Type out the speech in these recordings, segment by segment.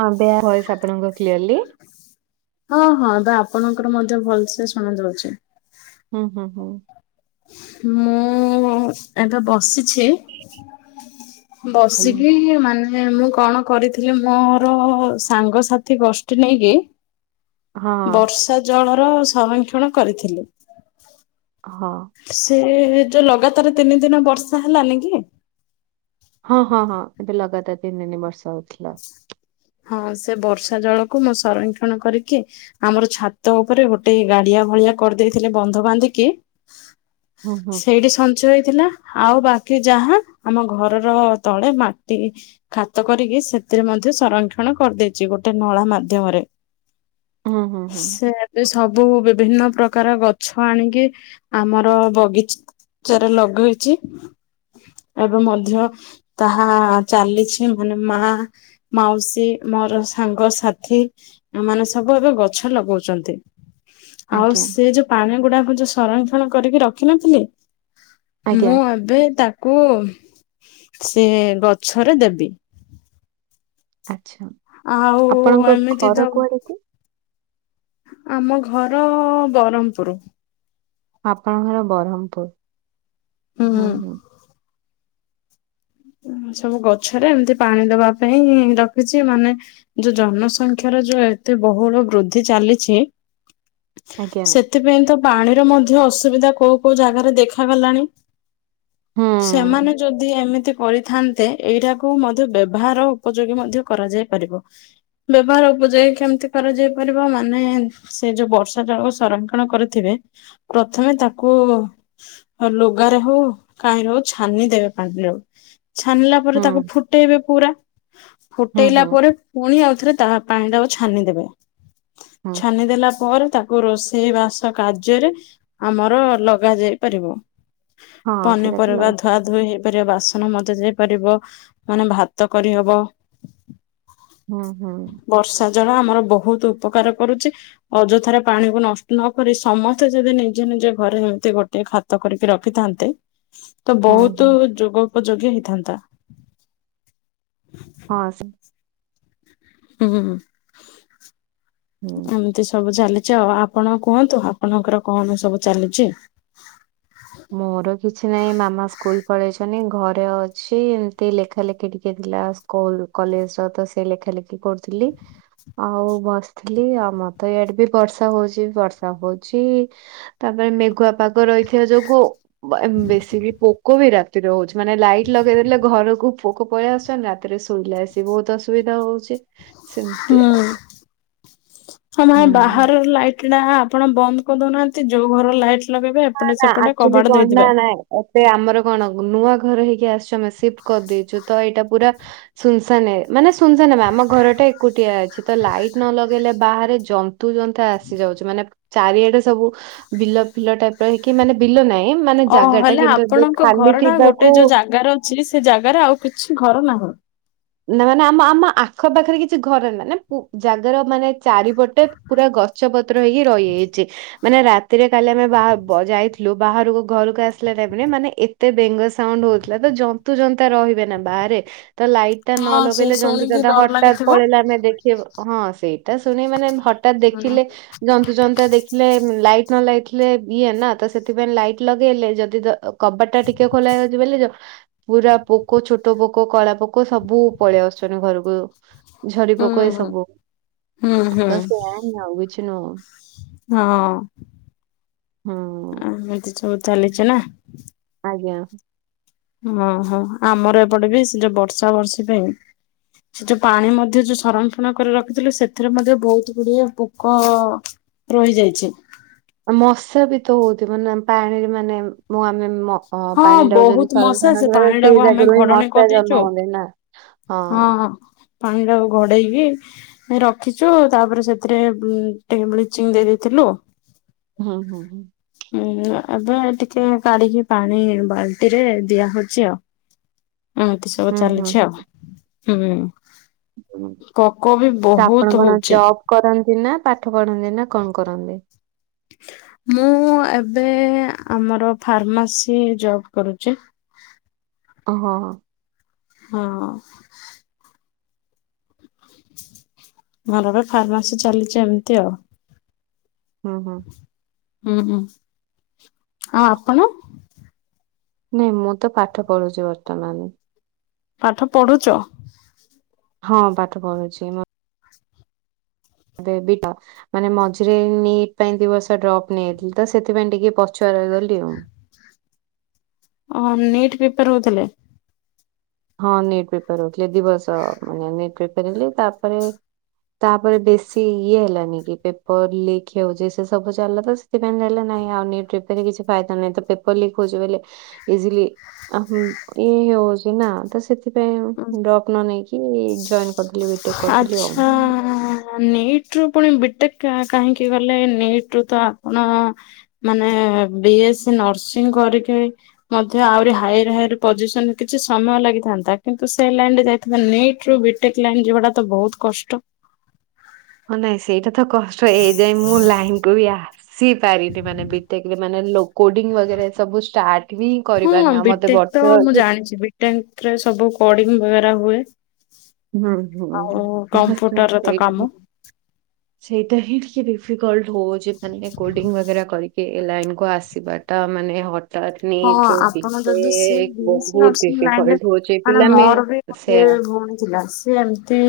ହଁ ବେୟା ହଏସ୍ ଆପଣଙ୍କ କ୍ଲିୟରଲି। ହଁ ହଁ ଏବେ ଆପଣଙ୍କର ମଧ୍ୟ ଭଲସେ ଶୁଣ ଯାଉଛି। ହୁଁ ହୁଁ ହୁଁ। ମୁଁ ଏବେ ବସିଛି। ଆଜ୍ଞା। ବସିକି ମାନେ ମୁଁ କଣ କରିଥିଲି ମୋର ସାଙ୍ଗସାଥି ଗୋଷ୍ଠି ନେଇକି ହଁ ବର୍ଷା ଜଳର ସଂରକ୍ଷଣ କରିଥିଲୁ। ହଁ। ସେ ଯୋଉ ଲଗାତାର ତିନି ଦିନ ବର୍ଷା ହେଲାନି କି। ହଁ ହଁ ହଁ। ଏବେୁ ଲଗାତାର ତିନି ତିନି ବର୍ଷା ହଉଥିଲା। ହଁ ସେ ବର୍ଷା ଜଳକୁ ମୁଁ ସଂରକ୍ଷଣ କରିକି ଆମର ଛାତ ଉପରେ ଗୋଟେ ଗାଡିଆ ଭଳିଆ କରିଦେଇଥିଲେ ବନ୍ଧ ବାନ୍ଧିକି। ହୁଁ ହୁଁ ସେଇଠି ସ ନ୍ଚି ହେଇଥିଲା ଆଉ ବାକି ଯାହା ଆମ ଘରର ତଳେ ମାଟି ଖାତ କରିକି ସେ ଥିରେ ମଧ୍ୟ ସଂରକ୍ଷଣ କରିଦେଇଛି ଗୋଟେ ନଳ ମାଧ୍ୟମରେ। ହୁଁ ହୁଁ ହୁଁ ସେ ଏ ସବୁ ବିଭିନ୍ନ ପ୍ରକାର ଗଛ ଆଣିକି ଆମର ବଗିଚା ଚାରେ ଲଗେଇଛି। ଏବେ ମଧ୍ୟ ତାହା ଚାଲିଛି ମାନେ ମା ମାଉସୀ ମୋର ସାଙ୍ଗସାଥି ଆ ମାନେ ସବୁ ଏବେ ଗଛ ଲଗଉଛନ୍ତି। ଆଉ ଆଜ୍ଞା ସେ ଯୋଉ ପାଣି ଗୁଡାକୁ ଯୋଉ ସଂରକ୍ଷଣ କରିକି ରଖିନଥିଲେ ଆଜ୍ଞା ମୁଁ ଏବେ ତାକୁ ସେ ଗଛରେ ଦେବି। ଆଛା ଆଉ ଆପଣଙ୍କ ଏମିତି ତ ଘର କୁଆଡ଼େ କି? ଆମ ଘର ବରମପୁରୁ ଆପଣଙ୍କର ବରହ୍ମପୁରୁ ହୁଁ ହୁଁ। ସବୁ ଗଛରେ ଏମତି ପାଣି ଦବା ପାଇଁ ରଖିଛି ମାନେ। ଯୋଉ ଜନସଂଖ୍ୟାର ଯୋଉ ଏତେ ବହୁଳ ବୃଦ୍ଧି ଚାଲିଛି। ଆଜ୍ଞା ସେଥିପାଇଁ ତ ପାଣିର ମଧ୍ୟ ଅସୁବିଧା କୋଉ କୋଉ ଜାଗାରେ ଦେଖାଗଲାଣି। ହୁଁ ସେମାନେ ଯଦି ଏମିତି କରିଥାନ୍ତେ ଏଇଟାକୁ ମଧ୍ୟ ବ୍ୟବହାର ଉପଯୋଗୀ ମଧ୍ୟ କରାଯାଇ ପାରିବ। ବ୍ୟବହାର ଉପଯୋଗ କେମିତି କରାଯାଇ ପାରିବ ମାନେ ସେ ଯୋଉ ବର୍ଷା ଜଳକୁ ସଂରକ୍ଷଣ କରିଥିବେ ପ୍ରଥମେ ତାକୁ ଆଉ ଲୁଗାରେ ହଉ କାହିଁରେ ହଉ ଛାନି ଦେବେ ପାଣିରାକୁ ଛାନିଲା ପରେ ହୁଁ ତାକୁ ଫୁଟେଇବେ ପୁରା ହୁଁ ଫୁଟେଇଲା ହୁଁ। ପରେ ପୁଣି ଆଉଥରେ ତା ପାଣି ଟାକୁ ଛାନିଦେବେ ହୁଁ ଛାନିଦେଲା ପରେ ତାକୁ କୁ ରୋଷେଇ ବାସ କାର୍ଯ୍ୟରେ ଆମର ଲଗା ଯାଇ ପାରିବ। ହଁ ସେଇଟା ତ ପନିପରିବା ଲଗାତାର ଧୁଆ ଧୁଇ ହେଇ ବାସନ ମଜା ଯାଇପାରିବ ମାନେ ଭାତ କରିହବ। ହୁଁ ହୁଁ। ବର୍ଷା ଜଳ ଆମର ବହୁତ ଉପକାର କରୁଛି। ଅଯଥାରେ ପାଣିକୁ ନଷ୍ଟ ନ କରି ସମସ୍ତେ ଯଦି ନିଜେ ନିଜେ ଘରେ ଏମିତି ଗୋଟେ ଖା- କରିକି ରଖିଥାନ୍ତେ ତ ହୁଁ ହୁଁ ବହୁତ ଯୋଗ ଉପଯୋଗୀ ହେଇଥାନ୍ତା। ହଁ ସେ ହୁଁ ହୁଁ ହୁଁ। ଆମ ଏତି ସବୁ ଚାଲିଛି ଆଉ ଆପଣ କୁହନ୍ତୁ ଆପଣଙ୍କର କଣ ସବୁ ଚାଲିଛି? ମୋର କିଛି ନାହିଁ ମାମା ସ୍କୁଲ ପଳେଇଛନ୍ତି ଘରେ ଅଛି ଏମତି ଲେଖା ଲେଖି ଟିକେ ଥିଲା। କଲେଜ ର ତ ସେ ଲେଖା ଲେଖି କରୁଥିଲି। ଆଉ ବସିଥିଲି ଆଉ ମତେ ଇଆଡେ ବି ବର୍ଷା ହଉଛି ବର୍ଷା ହଉଛି ତାପରେ ମେଘୁଆ ପାଗ ରହିଥିବା ଯୋଗୁ ବେଶୀ ପୋକ ବି ରା ସ୍ଥି ହଉଛି ମାନେ ଲାଇଟ ଲଗେଇଦେଲେ ଘରକୁ ପୋକ ପଳେଇଆ ଆସୁି ରାତିରେ ଶୋଇଲେ ଆସି ବହୁତ ଅସୁବିଧା ହଉଛି। ସେମିତି ହୁଁ। ଆଉ। ହଁ ମାଇ ହୁଁ। ବାହାର ଲାଇଟ ଟା ଆପଣ ବନ୍ଦ କରିଦଉନାହାନ୍ତି ଯୋଉ ଘର ଲାଇଟ୍ ଲଗେଇବେ ଏପଟେ ସେପଟେ କବାଡ଼ ଦେଇଦେବେ। ଏତେ ଆମର କଣ ନୂଆ ଘର ହେଇକି ଆସିଛୁ ଆମେ ସିଫ୍ଟ କରିଦେଇଛୁ ତ ଏଇଟା ପୁରା ଶୁନସ ନେ ମାନେ ଶୁନସ ନ ବା ଆମ ଘରଟା ଏକୁଟିଆ ଅଛି ତ ଲାଇଟ ନ ଲଗେଇଲେ ବାହାରେ ଜ ତୁ ଜତା ଆସି ଯାଉଛୁ ମାନେ ଚାରିଆଡେ ସବୁ ବିଲ ଫିଲ ଟାଇପ ର ହେଇକି ମାନେ ବିଲ ନାହିଁ ମାନେ ଓ ଜାଗାଟା ହେଲେ କିନ୍ତୁ ଏବେ ଆପଣଙ୍କ ଖାଲି ଘର ଟା ଗୋଟେ ଥିବାକୁ ଯୋଉ ଜାଗାର ଅଛି ସେ ଜାଗାରେ ଆଉ କିଛି ଘର ନାହିଁ। ନା ମାନେ ଆମ ଆମ ଆଖ ପାାଖରେ କିଛି ଘରେ ମାନେ ଜାଗାର ମାନେ ଚାରିପଟେ ପୁରା ଗଛ ପତ୍ର ହେଇକି ରହିଯାଇଛି। ମାନେ ରାତିରେ କାଲି ଆମେ ବା- ଯାଇଥିଲୁ ବାହାରକୁ ଘରକୁ ଆସିଲା ଟାଇ ମାନେ ଏତେ ବେଙ୍ଗ ସାଉଣ୍ଡ ହଉଥିଲା ତ ଜନ୍ତୁ ଜତା ରହିବେ ନା ବାହାରେ ତ ଲାଇଟ୍ ନ ହଁ ସେ ଲଗେଇଲେ ଜନ୍ତୁ ଶୁଣିକି ଜଟା ଡର ହଠାାତ ଲାଗିଥିବ। ପଳେଇଲେ ଆମେ ଦେଖେଇ ହଁ ସେଇଟା ଶୁଣି ମାନେ ହଠାତ ହୁଁ ଦେଖିଲେ ଜନ୍ତୁ ଜନ୍ତୁ ଦେଖିଲେ ଲାଇଟ ନ ଲାଇଥିଲେ ଇଏ ନା ତ ସେଥିପାଇଁ ଲାଇଟ ଲଗେଇଲେ ଯଦି କବାଟ ଟା ଟିକେ ଖୋଲା ହେଇଛି ବୋଲି ପୁରା ପୋକ ଛୋଟ ପୋକ କଳା ପୋକ ସବୁ ପଳେଇଆ ଆସୁଛନ୍ତି ଘରକୁ ଝଡି ହୁଁ ପକ ଏ ସବୁ ହୁଁ ହୁଁ ତ ସେଆ ଆଉ କିଛି ନୁଅ। ହଁ। ହଁ। ଏମତି ସବୁ ଚାଲିଛି ନା? ଆଜ୍ଞା। ଓହୋ ଆମର ଏପଟେ ବି ସେ ଯୋଉ ବର୍ଷା ବର୍ଷୀ ପାଇଁ ସେ ଯୋଉ ପାଣି ମଧ୍ୟ ଯୋଉ ସଂରଫଣ କରି ରଖିଥିଲୁ ସେଥିରେ ମଧ୍ୟ ବହୁତ ଗୁଡିଏ ପୋକ ରହିଯାଇଛି। ମଶା ବି ତ ହଉଛି ମାନେ ପାଣିରେ ମାନେ ମୁଁ ଆମେ ହଁ ପାଣି ଟାକୁ ଯଦି ବହୁତ ମଶା ସରସ ସେ ନଥ ପାଣି ଟାକୁ ସେଇ ଆମେ ଜାଗାରୁ ହିଁ ଘଡଣୀ ମଶା କରିଦେଇଛୁ ଜନ୍ମ ହୁଏ ନା। ହଁ ପାଣି ଟାକୁ ଘଡେଇକି ରଖିଛୁ ତାପରେ ସେଥିରେ ଟିକେ ବ୍ଲିଚିଂ ଦେଇ ଦେଇେଇଥିଲୁ। ହୁଁ ହୁଁ ହୁଁ। ହୁଁ ଏବେ ଟିକ କଡିକି ପାଣି ବାଲ୍ଟି ରେ ଦିଆ ହଉଛି ଆଉ ଏମୀତି ସବୁ ହୁଁ ହୁଁ। ଚାଲିଛି ଆଉ। ହୁଁ ହୁଁ। କକ ବି ତ ଆପଣ ବହୁତ କଣ ହଉଛେ। ଜବ୍ କରନ୍ତି ନା ପାଠ ପଢନ୍ତି ନା କଣ କରନ୍ତି? [inaudible] ମୁଁ ଏବେ ଆମର ଫାର୍ମାସି ଜବ୍ କରୁଛି। ଓହୋ। ହଁ। ଘର ଏବେ ଫାର୍ମାସି ଚାଲିଛି ଏମିତି ଆଉ। ଓ ହୋ। ଉଁ ହୁଁ ଆଉ ଆପଣ? ନାଇଁ ମୁଁ ତ ପାଠ ପଢୁଛି ବର୍ତ୍ତମାନ। ପାଠ ପଢୁଚ? ହଁ ପାଠ ପଢୁଛି ମୁଁ [unintelligible] ମାନେ ମଝିରେ ନିଟ୍ ପାଇଁ ଦି ବର୍ଷ ଡ୍ରପ୍ ନେଇଥିଲି ତ ସେଥିପାଇଁ ଟିକେ ପଛୁଆ ରହିଗଲି ଆଉ। ଓ ନିଟ୍ ପେପ ହଉଥିଲେ। ହଁ ନେଟ୍ ପ୍ରେପାର ହଉଥିଲେ ଦିବସ ମାନେ ନଟପେପର ହେଲେ ତାପରେ ତାପରେ ବେଶୀ ଇଏ ହେଲାନି କି ପେପର ଲିକ୍ ହଉଛି ସେ ସବୁ ଚାଲିଲା ତ ନେଲ ନାଁ ଆଉ କିଛି ଫାଇଦା ନାଁ ତ ପେପର ଲିକ ହଉଛି ବୋଲି ଇଜିଲି ଆ ଏଇ ହେଉଛି ନା? ତ ସେଥିପାଇଁ ଡପ୍ ନ ନେଇକି ଜଏନ ଆଚ୍ଛା ନିଟ୍? ନିଟ ରୁ ପୁଣି ବିଟେକା କାହିଁକି ଗଲେ ନିଟ ରୁ ତ ଆପଣ ମାନେ ବି ଏସ୍ ସ ନର୍ସିଂ କରିକି ମଧ୍ୟ ଆହୁରି ହାଇର ହାଇର ପଜିସନ କିଛି ସମୟ ଲାଗିଥାନ୍ତା କିନ୍ତୁ ସେ ଲାଇନରେ ଯାଇ ନିଟ ରୁ ବିଟେକ ଲାଇନ ଯଉଟା ତ ବହୁତ କଷ୍ଟ। ହଁ ନାଇଁ ସେଇଟା ତ କଷ୍ଟ ଏଇଯାଇଏ ମୁଁ ଲାଇନକୁୁ ବି ଆ ସି ପାରିନି ମାନେ ଭଟେକରେ ମାନେ କୋଡି ସବୁ ଷ୍ଟାର୍ଟ ହିଁ କରିପାରନି ଆ ମତେ ବର୍ଷ ଅଛି। ଟେନଥ ରେ ସବୁ କୋଡିଙ୍ଗ ବଗରା ହୁଏ। ହୁଁ ହୁଁ ଆଉ କମ୍ପ୍ୟୁଟର ର ତ କାମ ସେଇ ସେଇଟା ହିଁ ଟିକେ ଡିଫିକଲଟ ହଉ ଯେ ମ କୋଡିଙ୍ଗ କରି ଲାଇନକୁ ଆସିବାଟା ମାନେ ହ ହଁ ଆପଣ ବିେ ଯଦି ସେ ବିଏସି ବହୁତ ଡିଫିକଲ୍ଟ ହଉଛି ପିଲାମେ ମେ ସେୟା ଭଉଣୀ ଥିଲା ସି ଏମତି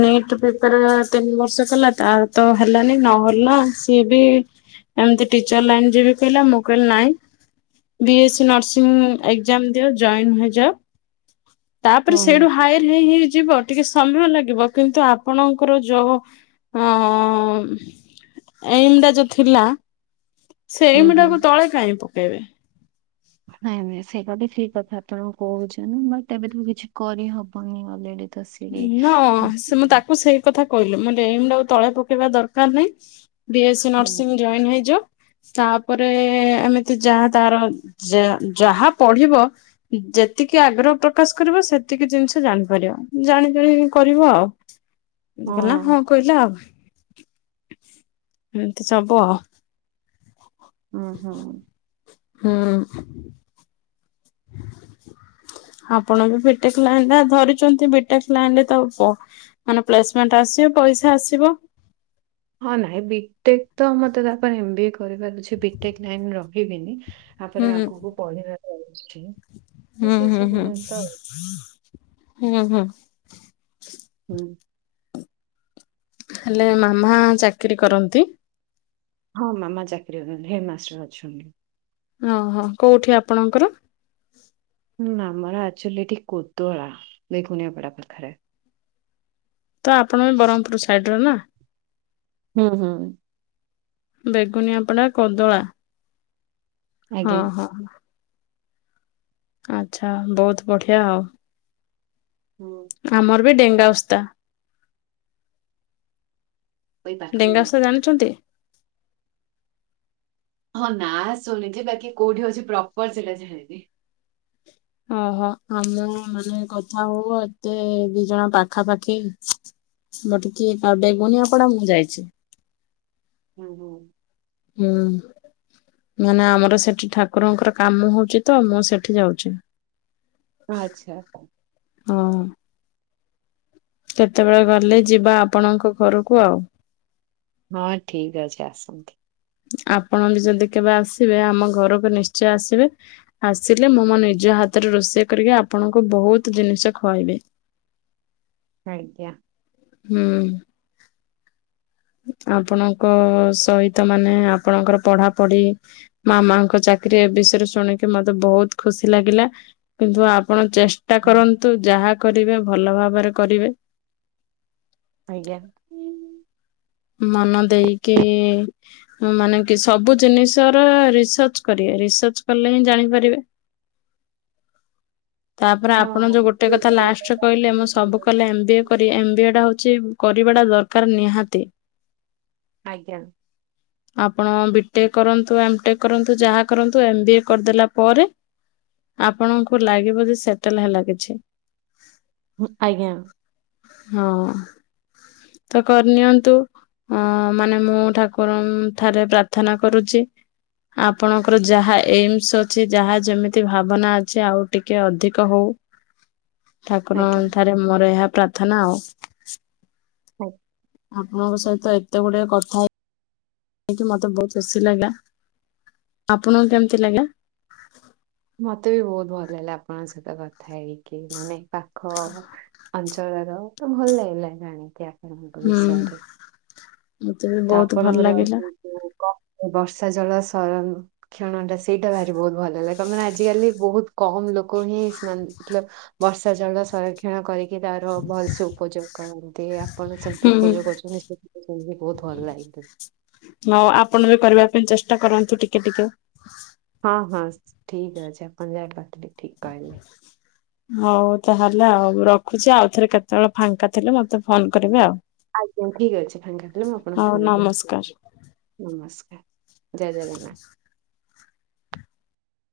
ନିଟ୍ ତିନି ବର୍ଷ କଲା ତ ତ ହେଲାନି ନହେଲା ସିଏ ବି ଏମିତି ଟିଚର ଲାଇନ ଯିବି କହିଲା ମୁଁ କହିଲି ନାଇ B S C nursing exam ଦିଅ ଜଏନ୍ ହେଯାଅ ତାପରେ ହୁଁ ହୁଁ ସେଠୁ ହାୟର ହେଇ ହେଇ ଯିବ ଟିକେ ସମୟ ଲାଗିବ କିନ୍ତୁ ଆପଣଙ୍କର ଯୋଉ ଅ ଏଇମଟା ଯୋଉ ଥିଲା ସେ ହୁଁ ଏମ୍ ହୁଁ। ଟାକୁ ତଳେ କାଇଁବୁ ହଁ [inaudible] ନାଇଁ ନାଇଁ ସେଇଟା ତ ଠିକ କଥା ଆପଣ କହୁଛ ବଟ ଏବେ ତ କିଛି କରିହବନି ଅଲରେଡି ତ ସିଏ ନା ହଁ ସେ ମୁଁ ତାକୁ ସେଇ କଥା କହିଲି ମେ ଏମ ଆଉ ତଳେ ପକେଇବା ଦରକାର ନାହିଁ ବି ଏସ୍ ସ ହୁଁ ନର୍ସିଂ ଜଏନ୍ ହେଇଯ ତାପରେ ଏମିତି ଯାହା ତାର ଯାହା ପଢିବ ଯେତିକି ଆଗ୍ରହ ପ୍ରକାଶ କର ସେତିକି ଜିନିଷ ଜାଣିପାରିବା ଜାଣି ଜାଣି କରିବ ଆଉ କହିଲ ହଁ କହିଲା ଆଉ ଏମତି ସବୁ ଆଉ ଉଁ ହୁଁ। ହୁଁ। ଆପଣ ବି ଭିଟେକ୍ ଲାଇନ ଧରିଛନ୍ତି ବିଟେକ୍ ଲାଇନ୍ ତ କୁହ ମାନେ ପ୍ଲେସମେଣ୍ଟ ଆସିବ ପଇସା ଆସିବ ହଁ ନାଇଁ ବିଟେକ୍ ତ ମତେ ତାପରେ ଏମ ବି ଏ କରିପାରୁଛି ବିଟେକ୍ ଲାଇନ ରହିବିନି। ହୁଁ ତାପରେ ଆଗକୁ ପଢିବା ଯାଉଛି ହୁଁ ହୁଁ ହୁଁ ହୁଁ ହୁଁ। ହୁଁ। ହେଲେ ମାମା ଚାକିରୀ କରନ୍ତି। ହଁ ମାମା ଚାକିରି ହେଡ ମାଷ୍ଟର ଅଛନ୍ତି। ଓହୋ କୋଉଠି ଆପଣଙ୍କର ନା ଆମର ଆଚୁଆଲି ଏଠି କୋଦଳା ବେଗୁନଆପଡା ପାଖରେ ତ ଆପଣ ବି ବ୍ରହ୍ମପୁର ସାଇଟିର ନା? ହୁଁ ହୁଁ। ବେଗୁନିଆପଡ଼ା କଦଳା ହଁ ଆଜ୍ଞା। ହଁ। ଆଛା ବହୁତ ବଢିଆ ଆଉ। ହୁଁ। ଆମର ବି ଡେଙ୍ଗା ଅଓସ୍ତା ଏଇ ପାଖରେ ହିଁ। ଡେଙ୍ଗାଓସ୍ତାଦା ଜାଣିଛନ୍ତି? ହଁ ନା ଶୁଣିଛି ବାକି କୋଉଠି ଅଉଛି ପ୍ରପର ସେଇଟା ଯାଣିନି। ଓହୋ ଆମେ ମାନେ କଥା ହଉ ଏତେ ଦି ଜଣ ପାଖା ପାାଖି ମୁଁ ଟିକିଏ ବଡେ ଗୁନିଆପଡା ମୁଁ ଯାଇଛି। ହୁଁ ହୁଁ। ହୁଁ। ମାନେ ଆମର ସେଠି ଠାକୁରଙ୍କର କାମ ହଉଛି ତ ମୁଁ ସେଠି ଯାଉଛି ଆଚ୍ଛା। ହଁ। କେତେବେଳେ ଗଲେ ଯିବା ଆପଣଙ୍କ ଘରକୁ ଆଉ। ହଁ ଠିକ ଅଛି ଆସନ୍ତୁ। ଆପଣ ବି ଯଦି କେବେ ଆସିବେ ଆମ ଘରକୁ ନିଶ୍ଚୟ ଆସିବେ ଆସିଲେ ମୁଁ ମୋ ନିଜ ହାତରେ ରୋଷେଇ କରିକି ଆପଣଙ୍କୁ ବହୁତ ଜିନିଷ ଖୁଆଇବି। ଆଜ୍ଞା। ହୁଁ। ଆପଣଙ୍କ ସହିତ ମାନେ ଆପଣଙ୍କର ପଢାପଢି ମାମାଙ୍କ ଚାକିରିୀ ବିଷୟରେ ଶୁଣିକି ମତେ ବହୁତ ଖୁସି ଲାଗିଲା। କିନ୍ତୁ ଆପଣ ଚେଷ୍ଟା ହୁଁ କରନ୍ତୁ ଯାହା କରିବେ ଭଲ ଭାବରେ କରିବେ ଆଜ୍ଞା। ମନ ଦେଇକି ହୁଁ ମାନେ କି ସବୁ ଜିନିଷ ର ରିସର୍ଚ୍ଚ କରିବେ ରିସର୍ଚ୍ଚ କଲେ ହିଁ ଜାଣିପାରିବେ ତାପରେ ହଁ ଆପଣ ହଉ। ଯୋଉ ଗୋଟେ କଥା ଲାଷ୍ଟରେ କହିଲେ ମୁଁ ସବୁ କଲେ ଏମ୍ ବିଏ କରି ଏମ୍ ବିଏ ଟା ହଉଚି କରିବାଟା ଦରକାର ନିହାତି। ଆଜ୍ଞା। ଆପଣ ବିଟେକ୍ କରନ୍ତୁ ଏମ୍ ଟେକ୍ କରନ୍ତୁ ଯାହା କରନ୍ତୁ ଏମ୍ ବିଏ କରିଦେଲା ପରେ ଆପଣଙ୍କୁ ଲାଗିବ ଯେ ସେଟେଲ୍ ହେଲା କିଛି। ଆଜ୍ଞା। ହଁ ତ କରିନିଅନ୍ତୁ ଅ ମାନେ ମୁଁ ଠାକୁରଙ୍କ ଠାରେ ପ୍ରାର୍ଥନା କରୁଚି ଆପଣଙ୍କର ଯାହା ଏମ୍ସ୍ ଅଛି ଯାହା ଯେମିତି ଭାବନା ଅଛି ଆଉ ଟିକେ ଅଧିକ ହଉ। ଆଜ୍ଞା। ଠାକୁରଙ୍କ ଠାରେ ମୋର ଏହା ପ୍ରାର୍ଥନା ଆଉ। ହଉଁ। ମୋ ସହିତ ଏତେ ଗୁଡେ କଥା ହେଇ କି ମତେ ବହୁତ ଖୁସି ଲାଗିଲ। ଆପଣଙ୍କୁ କେମତି ଲାଗିଲା? ମତେ ବି ବହୁତ ଭଲ ଲାଗିଲା ଆପଣଙ୍କ ସହିତ କଥା ହେଇକି ମାନେ ପାଖ ଅଞ୍ଚଳର ତ ଭଲ ଲାଗିଲା ଜାଣିିକି ଆପଣଙ୍କ ହୁଁ ବିଷୟରେ। ମତେ ବି ତ ବହୁତ ଭଲ ଆପଣଙ୍କର ଲାଗିଲା। ଙ୍କ ନବର୍ଷା ଜଳ ସଂରକ୍ଷଣ ଟା ସେଇଟା ଭାରି ବହୁତ ଭଲ ଲାଗେ। ମାନେ ଆଜିକାଲି ବହୁତ କମ୍ ଲୋକ ହିଁ ମ [unintelligible] ବର୍ଷା ଜଳ ସଂରକ୍ଷଣ କରିକି କିଏ ତାର ଭଲସେ ଉପଯୋଗ କରନ୍ତି ଆପଣ ସେମିତି ହୁଁ। ଉପଯୋଗ କରଚନ୍ତି ସେ ଭଲ ଲାଗିବ। ହଁ ଆପଣ ବି କରିବା ପାଇଁ ଚେଷ୍ଟା କରନ୍ତୁ ଟିକେ ଟିକେ। ହଁ-ହଁ ଠିକ୍ ଅଛି ଆପଣ ଯାହା କହିଥିଲେ ଠିକ୍ କହିଲେ। [inaudible] ହଉ ତାହେଲେ ଆଉ ରଖୁଚି ଆଉ ଥରେ କେତେବେଳେ ଫାଙ୍କା ଥିଲେ ମତେ ଫୋନ କରିବେ ଆଉ। ଆଜ୍ଞା ଠିକ ଅଛି ଫାଙ୍କାଥିଲେ ମୁଁ ଆପଣଙ୍କୁ ହଉ ଫୋନ କରିବି। ନମସ୍କାର। ନମସ୍କାର ଜୟ ଜଗନ୍ନାଥ।